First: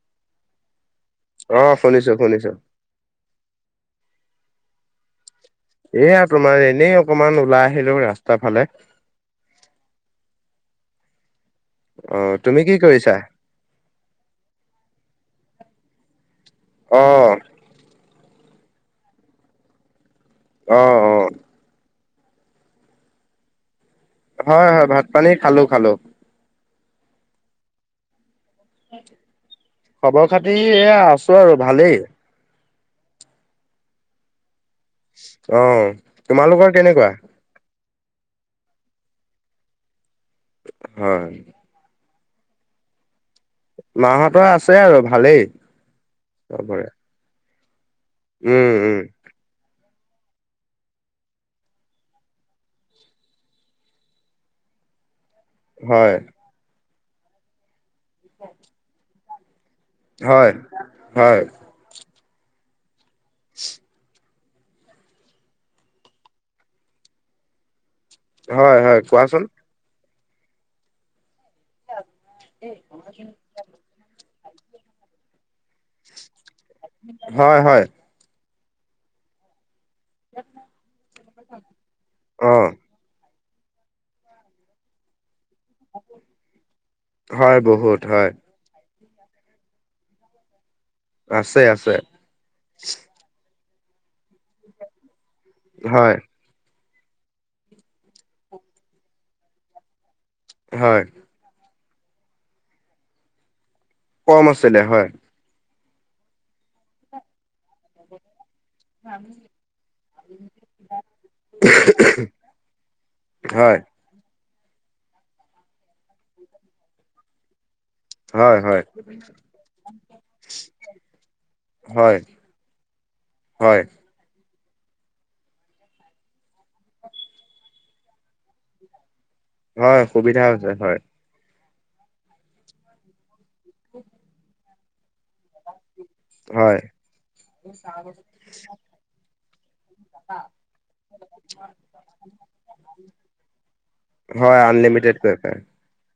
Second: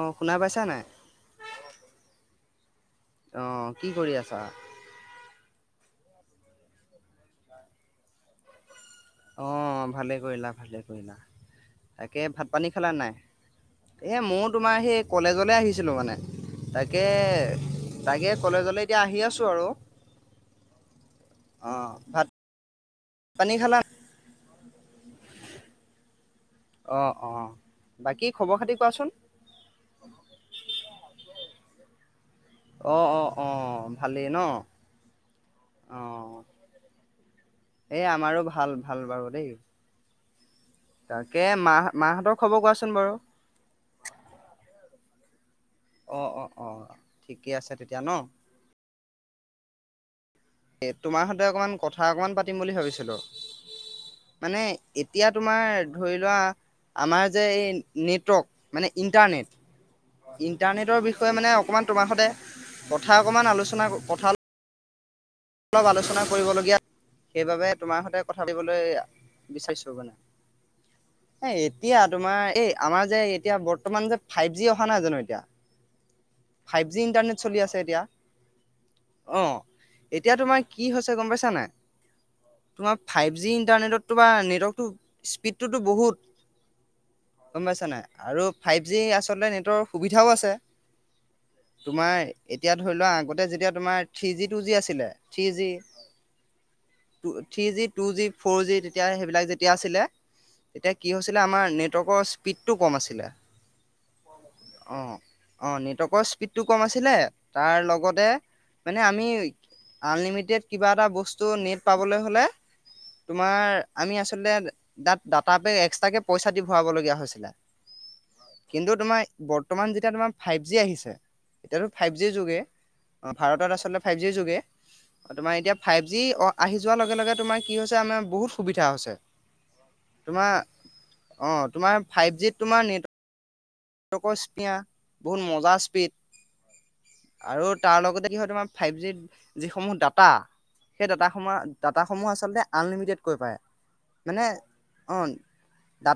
অ শুনা পাইছা নাই অহ, শুনিছো-শুনিছো। অ, কি কৰি আছা? এয়া তোমাৰ এনেই অকমান ওলাই আহিলো ৰাস্তা ফালে। অ, ভালে কৰিলা-ভালে কৰিলা। অহ, তুমি কি কৰিছা? এই মইয়ো তোমাৰ সেই কলেজলৈ আহিছিলোঁ মানে, তাকে অ তাকে কলেজলৈ এতিয়া আহি আছোঁ আৰু, অ অ অ, ভাত পানী খালা? হয়, হয়, ভাত পানী খালোঁ, খালোঁ। অ', অ, বাকী খবৰ খাতি কোৱাচোন খবৰ খাতি এয়া আছোঁ আৰু ভালেই। অ', অ, অ, ভালেই ন'? অ', তোমালোকৰ কেনেকুৱা? এ আমাৰো ভাল ভাল বাৰু দে। হয় তাকে মাহ-মাহঁতৰ খবৰ কোৱাচোন বাৰু। মাহঁতৰ আছে আৰু ভালেই। অ', অ, অ চবৰে ঠিকে আছে তেতিয়া ন। উম উম এ' তোমাৰ সতে অকমান কথা অকমান পাতিম বুলি ভাবিছিলো, মানে‌ এত এতিয়া তোমাৰ হয় ধৰি লোৱা আমাৰ যে এই নেটৱৰ্ক মানে, ইণ্টাৰনেট হয় ইন্টাৰনেটৰ বিষয়ে হয় মানে অকমান তোমাৰ সতে, কথা অকমান আলোচনা, কথা অলপ আলোচনা কৰিবলগীয়া, সেইবাবে তোমাৰ সতে কথা হয় পাতিবলৈ হয় কোৱাচোন বিচাৰিছো মানে। এ এতিয়া তোমাৰ, এই আমাৰ যে এতিয়া বৰ্তমান যে ফাইভ জি অহা নাই জানো এতিয়া, ফাইভ জি ইণ্টাৰনেট হয় চলি আছে হয় এতিয়া। অ', এতিয়া তোমাৰ কি হৈছে গম পাইছা নে নাই, অ তোমাৰ ফাইভ যি ইণ্টাৰনেটত তোমাৰ, নেটৱৰ্কতটো স্পীড সেইটোতো বহুত‌ হয় গম পাইছানে বহুত নাই হয় আৰু ফাইভ যি আচলতে নেটৰ সুবিধাও আছে, আছে আছে তোমাৰ এতিয়া ধৰি লোৱা আগতে যেতিয়া। তোমাৰ থ্ৰীজি টুজি আছিলে, থ্ৰী জি হয় থ্ৰীজি টুজি ফ'ৰজি তেতিয়া, সেইবিলাক যেতিয়া আছিলে তেতিয়া হয় কি হৈছিলে, আমাৰ নেটৱৰ্কৰ স্পীডটো কম আছিলে। কম আছিলে অ হয়। অ', নেটৱৰ্কৰ স্পীডটো কম আছিলে, তাৰ লগতে মানে আমি আনলিমিটেড কিবা এটা বস্তু নেট পাবলৈ হলে, তোমাৰ হয় আমি আচলতে দাটা পেক এক্সট্ৰাকে পইচা দি ভৰাবলগীয়া হৈছিলে। হয়। হয় কিন্তু তোমাৰ বৰ্তমান যেতিয়া তোমাৰ ফাইভ জি আহিছে, এতিয়াতো হয় ফাইভ জি যোগে অ', ভাৰতত হয় আচলতে ফাইভ জিৰ যোগে, তোমাৰ এতিয়া ফাইভ জি আহি যোৱাৰ লগে লগে তোমাৰ কি হৈছে, আমাৰ বহুত সুবিধা হৈছে। হয়, সুবিধা তোমাৰ হৈছে হয়। অ তোমাৰ ফাইভ জিত তোমাৰ, নেটৱৰ্ক বহুত মজা স্পীড হয় আৰু তাৰ লগতে কি হয়, তোমাৰ ফাইভ জিত যিসমূহ ডাটা, সেই ডাটাসমূহ আচলতে আনলিমিটেডকৈ পাই। হয়, আনলিমিটেড কয় পায়।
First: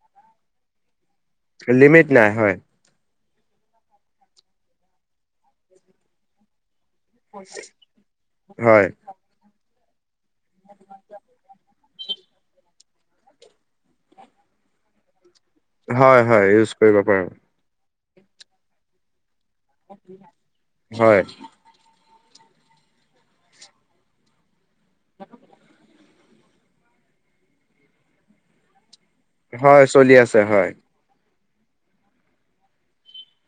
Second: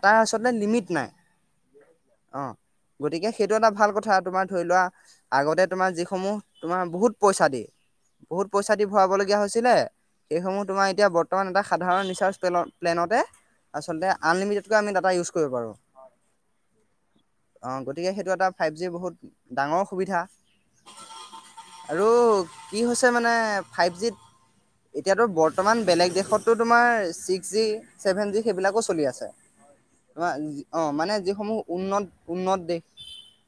তাৰ আচলতে, লিমিট নাই। লিমিট নাই অ', হয় গতিকে সেইটো এটা ভাল কথা তোমাৰ ধৰি লোৱা আগতে তোমাৰ যিসমূহ তোমাৰ বহুত পইচা দি বহুত পইচা হয় দি ভৰাবলগীয়া হৈছিলে। সেইসমূহ তোমাৰ এতিয়া বৰ্তমান এটা সাধাৰণ ৰিচাৰ্জ প্লেনতে আচলতে আনলিমিটেডকৈ আমি ডাটা ইউজ কৰিব পাৰোঁ। হয়, হয় ইউজ কৰিব পাৰো। অ' গতিকে সেইটো এটা ফাইভ জি বহুত ডাঙৰ সুবিধা হয়। আৰু কি হৈছে মানে ফাইভ জিত এতিয়াতো বৰ্তমান বেলেগ দেশ তটো তোমাৰ ছিক্স জি চেভেন জি সেইবিলাকো চলি আছে। হয় চলি আছে হয়। সমূহ উন্নত-উন্নত দেশ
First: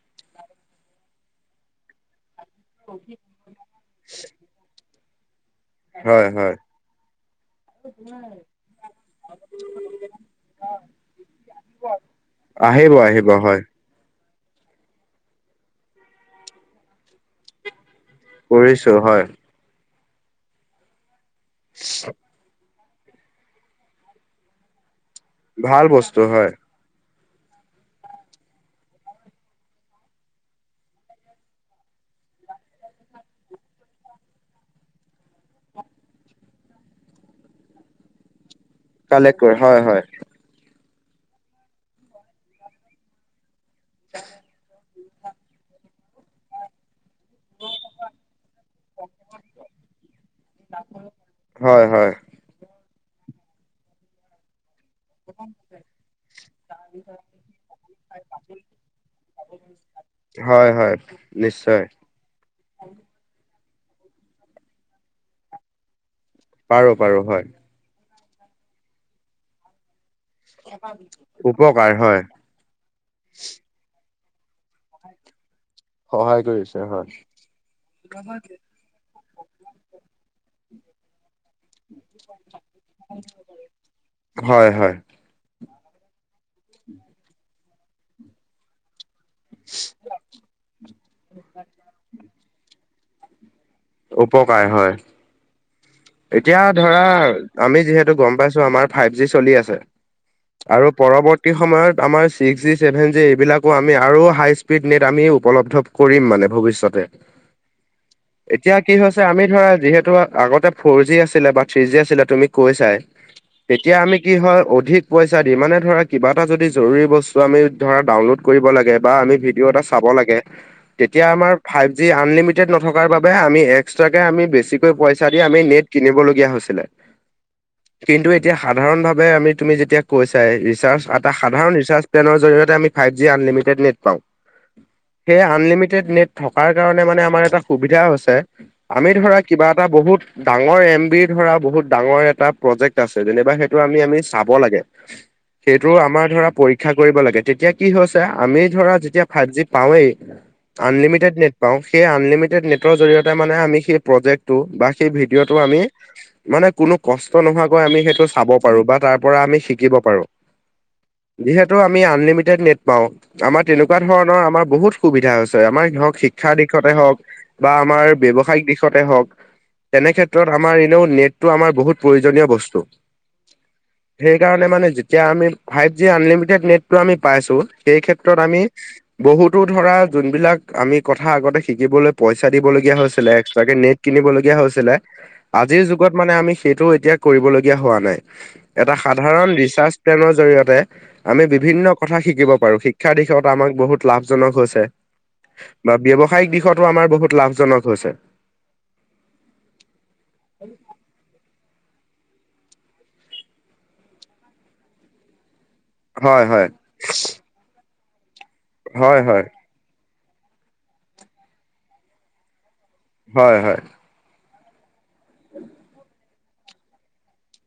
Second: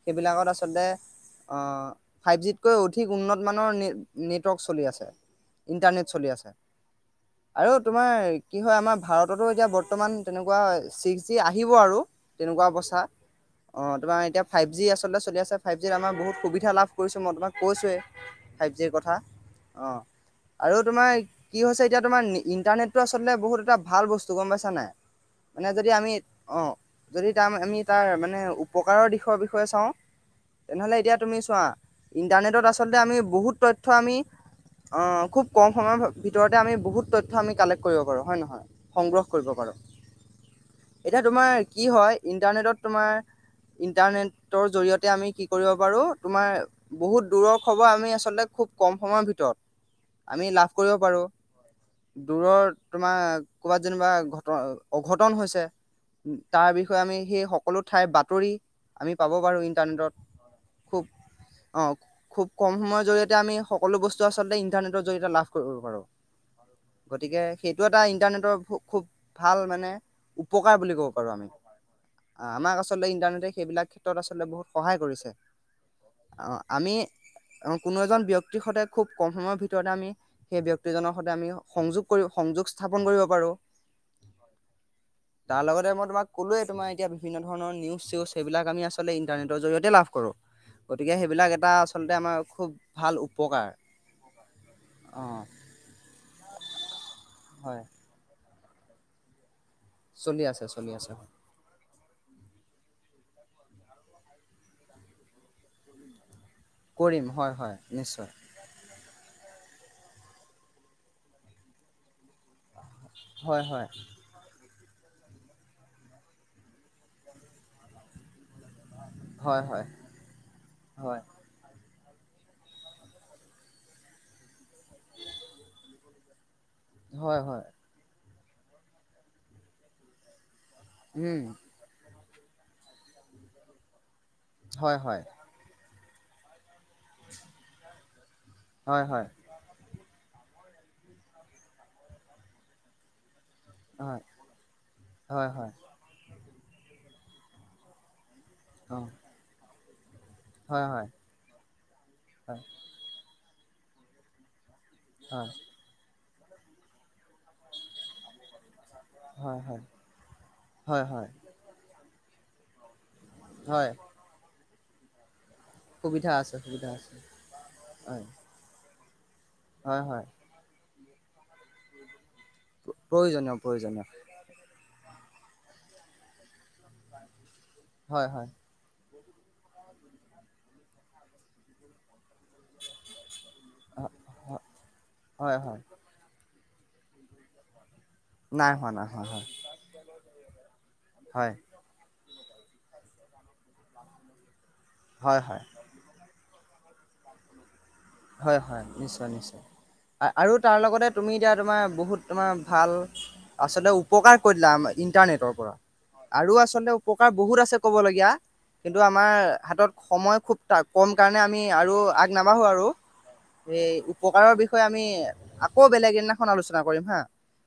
সেইবিলাকত আচলতে অ', ফাইভ জিত কৈ অধিক উন্নত মানুহৰ নেটৱৰ্ক চলি আছে। ইণ্টাৰনেট হয় চলি আছে। হয় আৰু তোমাৰ কি হয় আমাৰ ভাৰততো এতিয়া বৰ্তমান তেনেকুৱা ছিক্স জি আহিব আৰু তেনেকুৱা আহিব অৱস্থা আহিব হয় অ', তোমাৰ এতিয়া ফাইভ জি আচলতে চলি আছে ফাইভ জিত আমাৰ বহুত সুবিধা লাভ কৰিছো মই তোমাক কৈছোৱয়েই। ফাইভ কৰিছো জিৰ কথা হয় অ, আৰু তোমাৰ কি হৈছে এতিয়া তোমাৰ ইণ্টাৰনেট টো আচলতে বহুত এটা ভাল বস্তু গম পাইছা নাই। মানে ভাল যদি আমি বস্তু হয়। অ' যদি তাৰ আমি তাৰ মানে উপকাৰৰ দিশৰ বিষয়ে চাওঁ তেনেহ'লে এতিয়া তুমি চোৱা, ইণ্টাৰনেটত আচলতে আমি বহুত তথ্য আমি অ', খুব কম সময়ৰ ভিতৰতে আমি বহুত তথ্য আমি কালেক্ট কৰিব পাৰোঁ, হয় নহয়? সংগ্ৰহ কালেক্ট কৰিব কৰে পাৰোঁ। হয়, হয়, এতিয়া তোমাৰ কি হয় ইণ্টাৰনেটত তোমাৰ, ইণ্টাৰনেটৰ জৰিয়ত তে আমি কি কৰিব পাৰোঁ তোমাৰ বহুত দূৰৰ খবৰ আমি আচলতে খুব কম সময়ৰ ভিতৰত, আমি লাভ কৰিব পাৰোঁ। হয় হয় দূৰৰ তোমাৰ ক'ৰবাত যেনিবা ঘটন অঘটন হৈছে, তাৰ বিষয়ে আমি সেই [unintelligible] ঠাইৰ বাতৰি, আমি পাব পাৰোঁ ইন্টাৰনেটত। হয় হয় খুব, নিশ্চয় অ, খুব কম সময়ৰ জৰিয়তে আমি সকলো বস্তু আচলতে ইণ্টাৰনেটৰ জতিয়ে লাভ কৰিব পাৰোঁ, পাৰো পাৰো গতিকে হয় সেইটো এটা ইটাৰনেটৰ খু-খুব ভাল মানে, উপকাৰ বুলি ক'ব পাৰোঁ আমি। উপকাৰ হয় আহ আমাক আচলতে ইণ্টাৰনেটে সেইবিলাক ক্ষেত্ৰত আচলতে বহুত সহায় কৰিছে। সহায় আহ কৰিছে আমি হয়। কোনো এজন ব্যক্তিৰ সৈতে খুব কম সময়ৰ ভিতৰতে আমি সেই ব্যক্তিজনৰ সৈতে আমি সংযোগ কৰি। সংযোগ স্থাপন কৰিব পাৰো। হয়-হয়। যে মই তোমাক কলোৱে তোমাৰ এতিয়া বিভিন্ন ধৰণ নিউ চউজ সবিলাক আমি আছো আচলতে ইণ্টাৰনেটৰ জৰিয়তে লাভ কৰোঁ গতিকে সেইবিলাক এটা আচলতে আমাৰ খুব ভাল উপকাৰ। উপকাৰ হয়। অ' এতিয়া ধৰা আমি হয় যিহেতু গম পাইছো আমাৰ ফাইভ জি চলি আছে। চলি আছে আৰু চলি আছে পৰৱৰ্তী সময়ত আমাৰ ছিক্স জি চেভেন জি এইবিলাকো আমি আৰু হাই স্পীড নেট আমি উপলব্ধ কৰিম মানে। ভৱিষয়তে কৰিম হয় হয় নিশ্চয় এতিয়া কি হৈছে আমি ধৰা যিহেতু আগতে ফৰ জি আছিলে বা থ্ৰী জি আছিলে তুমি কৈ চাই হয় হয় তেতিয়া আমি কি হয় অধিক পইচা দি মানে ধৰা কিবা এটা যদি জৰুৰী বস্তু আমি ধৰা ডাউনলোড কৰিব লাগে বা আমি হয় ভিডিঅ' এটা হয় চাব লাগে হয়। তেতিয়া আমাৰ যি আনলিমিটেড নথকাৰ বাবে আমি এক্সট্ৰাকৈ আমি বেছিকৈ পইচা দি আমি নেট কিনিবলগীয়া হৈছিলে। হয়-হয়। কিন্তু এতিয়া সাধাৰণভাৱে আমি তুমি যেতিয়া কৈছাই ৰিচাৰ্চ এটা উম সাধাৰণ ৰিচাৰ্চ টেনৰ জৰিয়তে আমি ফাইভ জি আনলিমিটেড নেট পাওঁ হয় হয় সেই আনলিমিটেড নেট থকাৰ কাৰণে মানে আমাৰ এটা সুবিধা হৈছে হয় আমি হয় ধৰা কিবা এটা বহুত ডাঙৰ এম বি ধৰা বহুত ডাঙৰ এটা প্ৰজেক্ট আছে যেনিবা সেই টো আমি আমি হয় চাব লাগে হয় হয় সেইটো আমাৰ ধৰা পৰীক্ষা কৰিব লাগে তেতিয়া কি হৈছে আমি ধৰা অ যেতিয়া ভাতজি পাওঁৱেই হয় হয় আনলিমিেড নেট পাওঁ সেই হয় আনলিমিটেড নেটৰ জৰিয়তে মানে আমি সেই প্ৰজেক্টটো বা সেই ভিডিঅ টো আমি মানে কোনো কষ্ট নোহোৱাকৈ আমি সেইটো চাব পাৰো বা তাৰ পৰা আমি হয় হয় শিকিব পাৰো। হয় হয় হয় যিহেতু আমি আনলিমিটেড নেট পাওঁ আমাৰ হয় তেনেকুৱা ধৰণৰ আমাৰ বহুত সুবিধা হৈছে। আমাৰ হক সুবিধা শিক্ষা আছে সুবিধা দিশতে আছে হওক বা আমাৰ হয় ব্যৱসায়িক দিশতে হক হয় হয় তেনেক্ষেত্ৰত আমাৰ এনেও নেটতটো আমাৰ বহুত প্ৰয়োজন প্ৰয়োজনীয় বস্তু প্ৰয়োজনীয় প্ৰয়োজনীয় সেইকাৰণে মানে যেতিয়া আমি ফাইভ জি আনলিমিটেড নেটটো আমি পাইছো সেই হয় ক্ষেত্ৰত হয় আমি বহুতো ধৰা যোনবিলাক আমি কথা আগতে শিকিবলৈ পইচা দিবলগীয়া হৈছিলে এক্সট্ৰাকে নেট কিনিব লগীয়া হৈছিলে হয় হয় আজিৰ যুগত মানে আমি সেইটো এতিয়া কৰিবলগীয়া হোৱা নাই। নাই হোৱা এটা নাই হোৱা হয় সাধাৰণ ৰিচাৰ্চ প্লেনৰ জৰিয়তে আমি হয় বিভিন্ন কথা শিকিব পাৰো শিক্ষাৰ দিশত আমাক বহুত লাভজনক হৈছে হয় হয় বা ব্যৱসায়িক দিশতো আমাৰ বহুত লাভজনক হৈছে হয়-হয়, নিশ্চয়-নিশ্চয় আৰু তাৰ লগতে তুমি এতিয়া তোমাৰ তোমাৰ বহুত তোমাৰ ভাল আচলতে উপকাৰ কৰি দিলে ইণ্টাৰনেটৰ পৰা। হয় আৰু হয় আচলতে উপকাৰ বহুত আছে ক'বলগীয়া কিন্তু হয় আমাৰ হয় হাতত সময় খুবটা কম কাৰণে আমি আৰু আগ নাবাঢ়ো আৰু হয় হয় এই উপকাৰৰ বিষয়ে বিষয় আমি আকৌ বেলেগ দিনাখন আলোচনা কৰিম হা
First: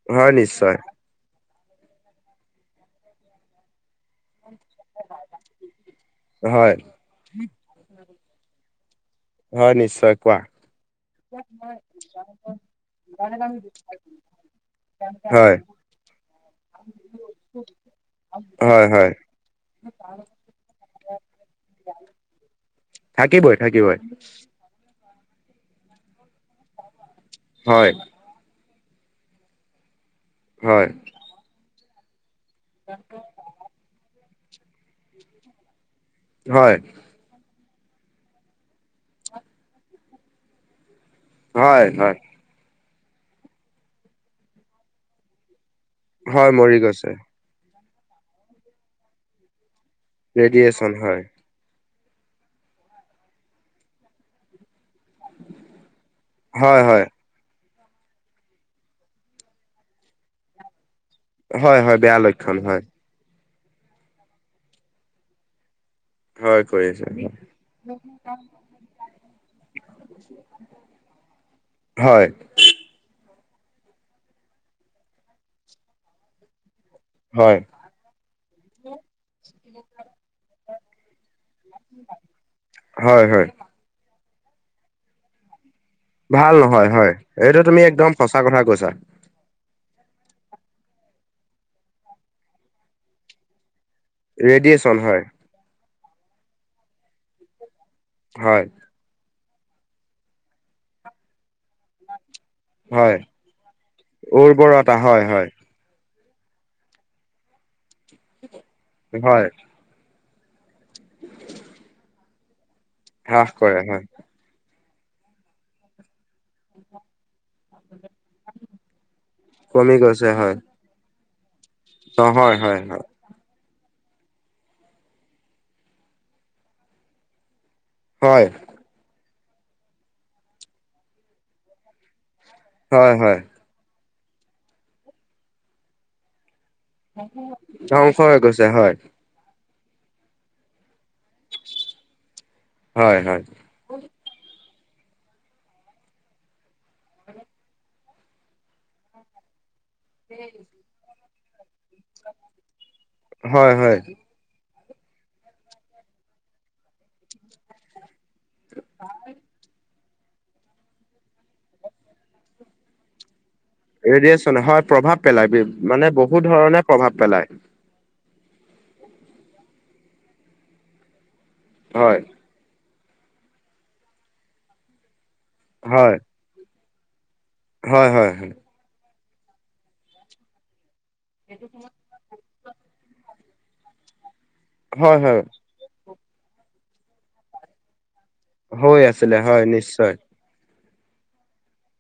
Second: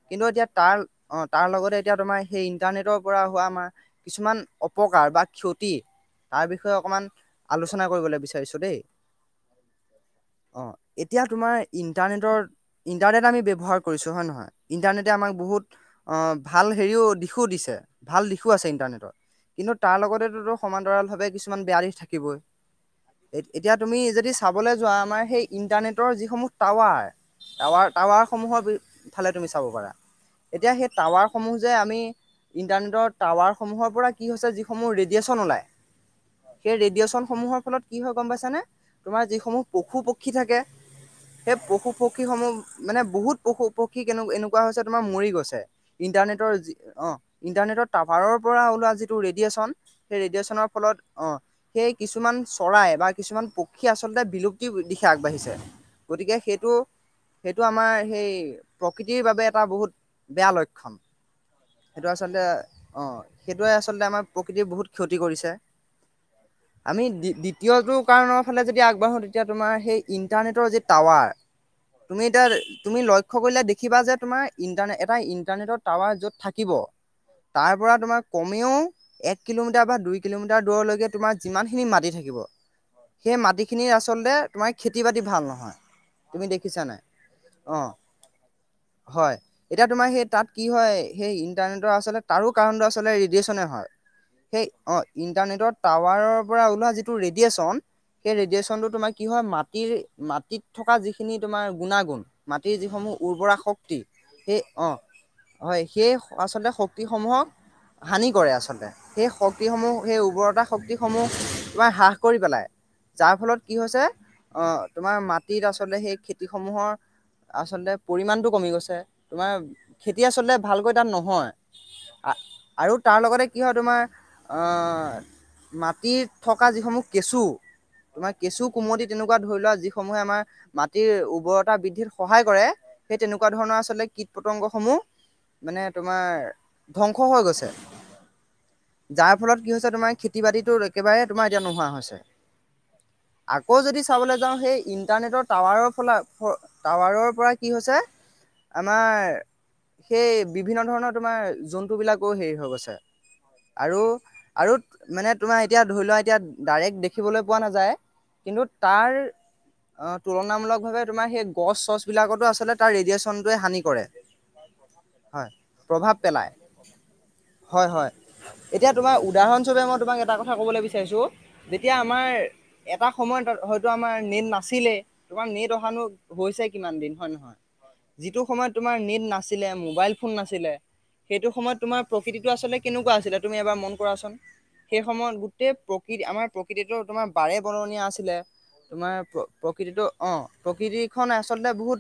কিন্তু হয় এতিয়া তাৰ নিশ্চয় অ তাৰ লগতে এতিয়া তোমাৰ সেই ইণ্টাৰনেটৰ পৰা হোৱা আমাৰ কিছুমান অপকাৰ বা ক্ষতি তাৰ হয় বিষয়ে অকণমান আলোচনা কৰিবলৈ বিচাৰিছোঁ দেই হয় নিশ্চয় কোৱা অ এতিয়া তোমাৰ ইণ্টাৰনেটৰ ইন্টাৰনেট আমি ব্য্ৱহাৰ কৰিছো হয় নহয় ইণ্টাৰনেটে আম আমাক হয় বহুত ভাল হেৰিও দিশো দিছে ভাল দিশো আছে হয় হয় ইন্টাৰনেটত কিন্তু তাৰ লগতেোো সমান্তৰাল ভাৱে কিছুমান বেয়া দিি থাকিবই থাকিবই এতিয়া থাকিবই তুমি যদি চাবলৈ োৱা আমাৰ সেই ইন্টাৰনেটৰ যিসমূহ টাৱাৰ টাৱাৰ হয় টাৱাৰ সমূহৰ বি ফালে তুমি চাব পাৰা এতিয়া হয় সেই টাৱাৰসমূহ যে আমি ইণ্টাৰনেটৰ টাৱাৰসমূহৰ পৰা কি হৈছে যিসমূহ ৰেডিয়েশচন ওলায় সেই হয় ৰেডিয়েচন সমূহৰ ফলত কি হয় গম পাইছানে তোমাৰ যিসমূহ পশু পক্ষী থাকে সেই হয় পশু হয় পক্ষীসমূহ মানে বহুত পশু পক্ষী কেনে এনেকুৱা হৈছে তোমাৰ মৰি গছে ইণ্টাৰনেটৰ হয় মৰি অ গৈছে ইণ্টাৰনেটৰ টভাৰৰ পৰা ওলোৱা যিটো ৰেডিয়েচন সেই ৰেডিয়েচনৰ ৰেডিয়েচন ফলত হয় অ সেই কিছুমান চৰাই বা কিছুমান পক্ষী আচলতে বিলুপ্তি আগবাঢ়িছে গতিকে সেইটো হয় হয় টো আমাৰ সেই প্ৰকৃতিৰ বাবে এটা বহুত বেয়া লক্ষণ হয় হয় সেইটো বেয়া আচলতে লক্ষণ হয় অ' সেইটোৱে আচলতে আমাৰ প্ৰকৃতিয় বহুত ক্ষতি কৰিছে হয় আমি কৰিছে দ্বিতীয়টো কাৰণৰ ফালে যদি আগবাঢ়ো [unintelligible] হয় লক্ষ্য কৰিলে দেখিবা যে তোমাৰ ইণ্টাৰনে এটা ইন্টাৰনেটৰ টাৱাৰ য'ত থাকিব হয় তাৰ পৰা তোমাৰ কমেও এক কিলোমিটাৰ বা দুই কিলোমিটাৰ দূৰলৈকে তোমাৰ যিমানখিনি মাটি থাকিব হয় সেই হয় মাটিখিনিৰ আচলতে তোমাৰ খেতি বাতি ভাল নহয় তুমি ভাল দেখিছা নহয় নাই হয় এইটো অ তুমি একদম সঁচা কথা কৈছা হয় এতিয়া তোমাৰ সেই তাত কি হয় সেই ইন্টাৰনেটৰ আচলতে তাৰো কাৰণটো আল ৰেডিয়েচনে হয় সেই ৰেডিয়েচন অ হয় ইণ্টাৰনেটৰ টাৱাৰৰ পৰা ওলোৱা যিটো ৰেডিয়েচন সেই হয় ৰেডিয়েচনটো তোমাৰ কি হয় মাটিৰ মাটিত থকা যিখিনি তোমাৰ গুণাগুণ মাটিৰ যিসমূহ হয় উৰ্বৰা শক্তি সেই উৰ্বৰতা অঁ হয় হয় সেই আচলতে শক্তিসমূহক হানি কৰে আচলতে সেই হয় শক্তিসমূহ সেই উৰ্বৰতা শক্তিসমূহ ত হ্ৰাস কৰি পেলাই যাৰ হ্ৰাস ফলত কি কৰে হয় হৈছে তোমাৰ মাটিত আচলতে সেই খে খেতিসমূহৰ আচলতে পৰিমণটো কমি গৈছে তোমাৰ কমি খেতি গৈছে আচলতে হয় ভালকৈ তাত ন হয় নহয় হয় আৰু হয় তাৰ লগতে কি হয় তোমাৰ মাটিত থকা যিসমূহ কেঁচু তোমাৰ হয় কেঁচু কুমতি তেনেকুৱা ধৰি লোৱা যিসমূহে আমাৰ মাটিৰ উৰ্বৰতা বৃদ্ধিত সহায় কৰে হয় সেই হয় তেনেকুৱা ধৰণৰ আচলতে কীট পতংগসমূহ মানে তোমাৰ ধ্বংস হৈ গৈছে ধ্বংস হৈ গৈছে হয় যাৰ ফলত কি হৈছে তোমাৰ খেতি বাতিতো একেবাৰে তোমাৰ এতিয়া নোহোৱা হৈছে হয় হয় আকৌ যদি চাবলৈ যাওঁ সেই ইণ্টাৰনেটৰ টাৱাৰৰ ফল টাৱাৰৰ পৰা কি হৈছে আমাৰ সেই বিভিন্ন ধৰণৰ তোমাৰ যোন ফুবিলাকো হেৰি হৈ গৈছে হয় হয় আৰু আৰু মানে তোমাৰ এতিয়া ধৰি লোৱা এতিয়া ডাইৰেক্ট দেখিবলৈ পোৱা নাযায় কিন্তু তাৰ অ তুলনামূলক ভাৱে তোমাৰ সেই গছ চছ বিলাকতো আচলতে তাৰ ৰেডিয়েচন ৰেডিয়েচনে হয় প্ৰভাৱ পেলাই মানে প্ৰভাৱ বহুত পেলায় ধৰণে প্ৰভাৱ পেলায় হয় হয়। এতিয়া তোমাৰ উদাহৰণস্বূপে মই তোমাক এটা কথা ক'বলৈ বিচাৰিছো যেতিয়া হয় আমাৰ এটা সময়ত ত হয়তো আমাৰ নেট নাছিলে তোমাৰ নেট অহাো হয় হৈছে কিমান দিন হয় নহয়। হয় হয় যিটো সময়ত তোমাৰ নেট নাছিলে মোবাইল ফোন নাছিলে সেইটো সময়ত তোমাৰ প্ৰকৃতি আচলতে কেনেকুৱা আছিলে তুমি এবাৰ মন কৰাচোন সেই হয় সময়ত হয় গোটেই প্ৰকৃতি আমাৰ প্ৰকৃতিতো তোমাৰ পাৰে বৰণীয়া আছিলে হৈ তোমাৰ আছিলে প্ৰ হয় প্ৰকৃতিটো নিশ্চয় অ, প্ৰকৃতিখন আচলতে বহুত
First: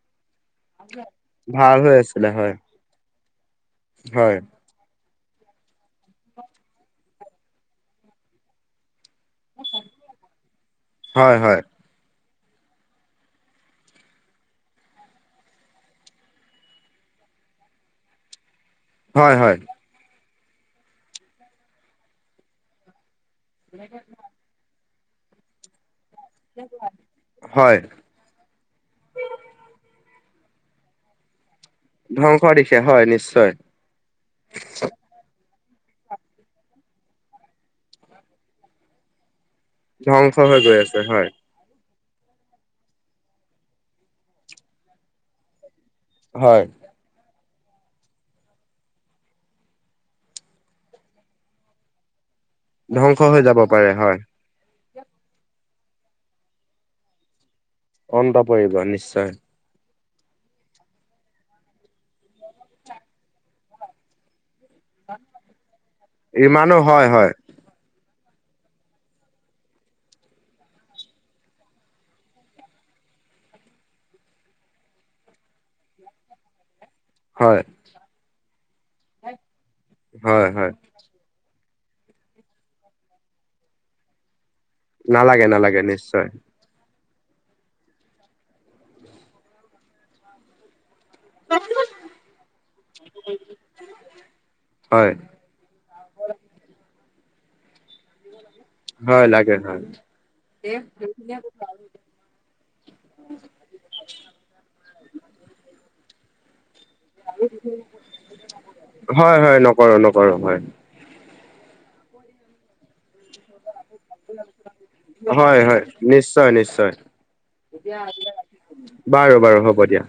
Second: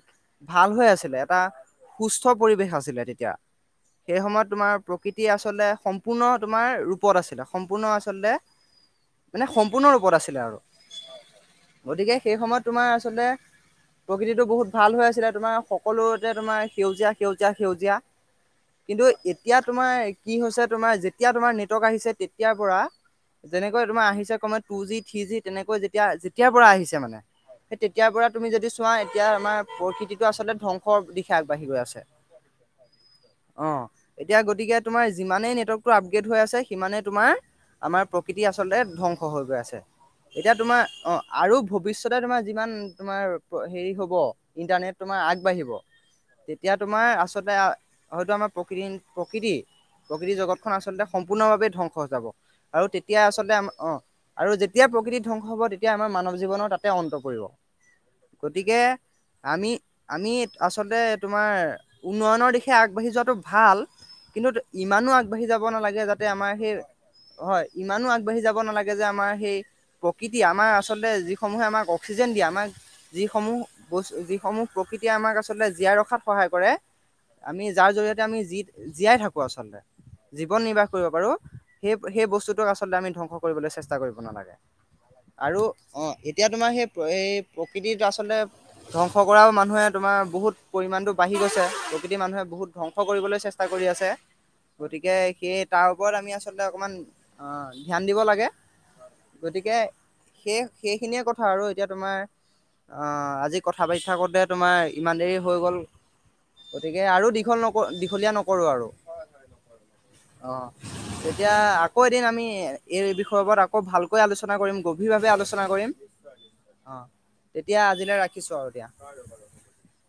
ভাল হৈ আছিলে এটা ভাল হৈ সুস্থ আছিলে হয় পৰিৱেশ আছিলে তেতিয়া সেই হয় সময়ত তোমাৰ প্ৰকৃতি আচলতে সম্পূৰ্ণ তোমাৰ ৰূপত আছিলে সম্পূৰ্ণ আচলতে মানে সম্পূৰ্ণ ৰূপত আছিলে আৰু হয় হয় গতিকে সেই সময়ত তোমাৰ আচলতে প্ৰকৃতিটো বহুত ভাল হৈ আছিলে তোমাৰ সকলোতে তোমাৰ সেউজীয়া - সেউজীয়া- সেউজীয়া। কিন্তু হয় এতিয়া হয় তোমাৰ কি হৈছে তোমাৰ যেতিয়া তোমাৰ নেটৱৰ্ক আহিছে তেতিয়াৰ পৰা। যেনেকৈ তোমাৰ আহিছে কমত টু জি থ্ৰী জি তেনেকৈ যে তেতিয়া যেতিয় পৰা আহিছে মানে সেই হয় তেতিয়াৰ পৰা তুমি যদি চোৱা এতিয়া আমাৰ প্ৰকৃতি আচলতে ধ্বংসৰ দিশা। বাঢ়ি গৈ আছে ধ্বংসৰ দিশে হয় নিশ্চয় অ, এতিয়া গতিকে তোমাৰ যিমানেই আপগ্ৰেড হৈ আছে সিমানে তোমাৰ আমাৰ প্ৰকৃতি আচলতে ধ্বংস হৈ গৈ আছে। ধ্বংস এতিয়া হৈ গৈ তোমাৰ আছে অ হয়। আৰু ভবিষ্যত তে তোমাৰ যিমান তোমাৰ হেৰি হ'ব ইণ্টাৰনেট তোমাৰ আগবাঢ়িব। হয়। তেতিয়া তোমাৰ আচলতে হয়তো আমাৰ প্ৰকৃতি - প্ৰকৃতি প্ৰকৃতি জগতখন আচলতে সম্পূৰ্ণভাৱে ধ্বংস হৈ যাব আৰু ধ্বংস তেতিয়া হৈ আচলতে যাব অ, পাৰে হয়, আৰু যে যেতিয়া প্ৰকৃতি ধ্বংস হ'ব তেতিয়া আমাৰ মানৱ জীৱনৰ তাতে অন্ত পৰিব। অন্ত পৰিব গতিকে নিশ্চয়। আমি আমি আচলতে তোমাৰ উন্নয়নৰ দিশে আগবাঢ়ি যোৱাটো ভাল কিন্তু। ইমানো আগবাঢ়ি যাব নালাগে যাতে আমাৰ সেই ইমানো হয় হয় ইমানো আগবাঢ়ি যাব নালাগে যে আমাৰ সেই প্ৰকৃতি আমাৰ আচলতে যিসমূহে আমাক অক্সিজেন দিয়ে আমাক যিসমূহ বস্তু যিসমূহ প্ৰকৃতিয়ে আমাক আচলতে জীয়াই ৰখাত সহায় কৰে। হয় আমি যাৰ জৰিয়তে আমিি জীয়াই থাকো আচলতে হয় জীৱন হয় নিৰ্বাহ কৰিব পাৰো। সেই - সেই বস্তুতোক আচলতে আমি ধ্বংস কৰিবলৈ চেষ্টা কৰিব নালাগে। নালাগে আৰু নালাগে অ, নিশ্চয় এতিয়া তোমাৰ সেই এই প্ৰকৃতিত আচলতে ধ্বংস কৰাও মানুহে তোমাৰ বহুত পৰিমাণটো। বাঢ়ি গৈছে যোগেদি মানুহে বহুত ধ্বংস কৰিবলৈ চেষ্টা কৰি আছে। হয়। গতিকে, সেই তাৰ ওপৰত আমি আচলতে অকমান আহ ধ্যান দিব লাগে। হয় লাগে গতিকে, হয় সেই সেইখিনিয়ে কথা আৰু এতিয়া তোমাৰ আহ, আজি কথা পাতো থাকোতে তোমাৰ ইমান দেৰি হৈ গ'ল। গতিকে, আৰু দীঘল ন দীঘলীয়া নকৰো আৰু হয় হয় নকৰো নকৰো অ, হয় এতিয়া আকৌ এদিন আমি এই বিষয় ওপৰত আকৌ ভাল ভালকৈ আলোচনা কৰিম গভীৰভাৱে আলোচনা কৰিম। অ, তেতিয়া আজিলৈ ৰাখিছোঁ আৰু দিয়া। বাৰু-বাৰু হ'ব দিয়া।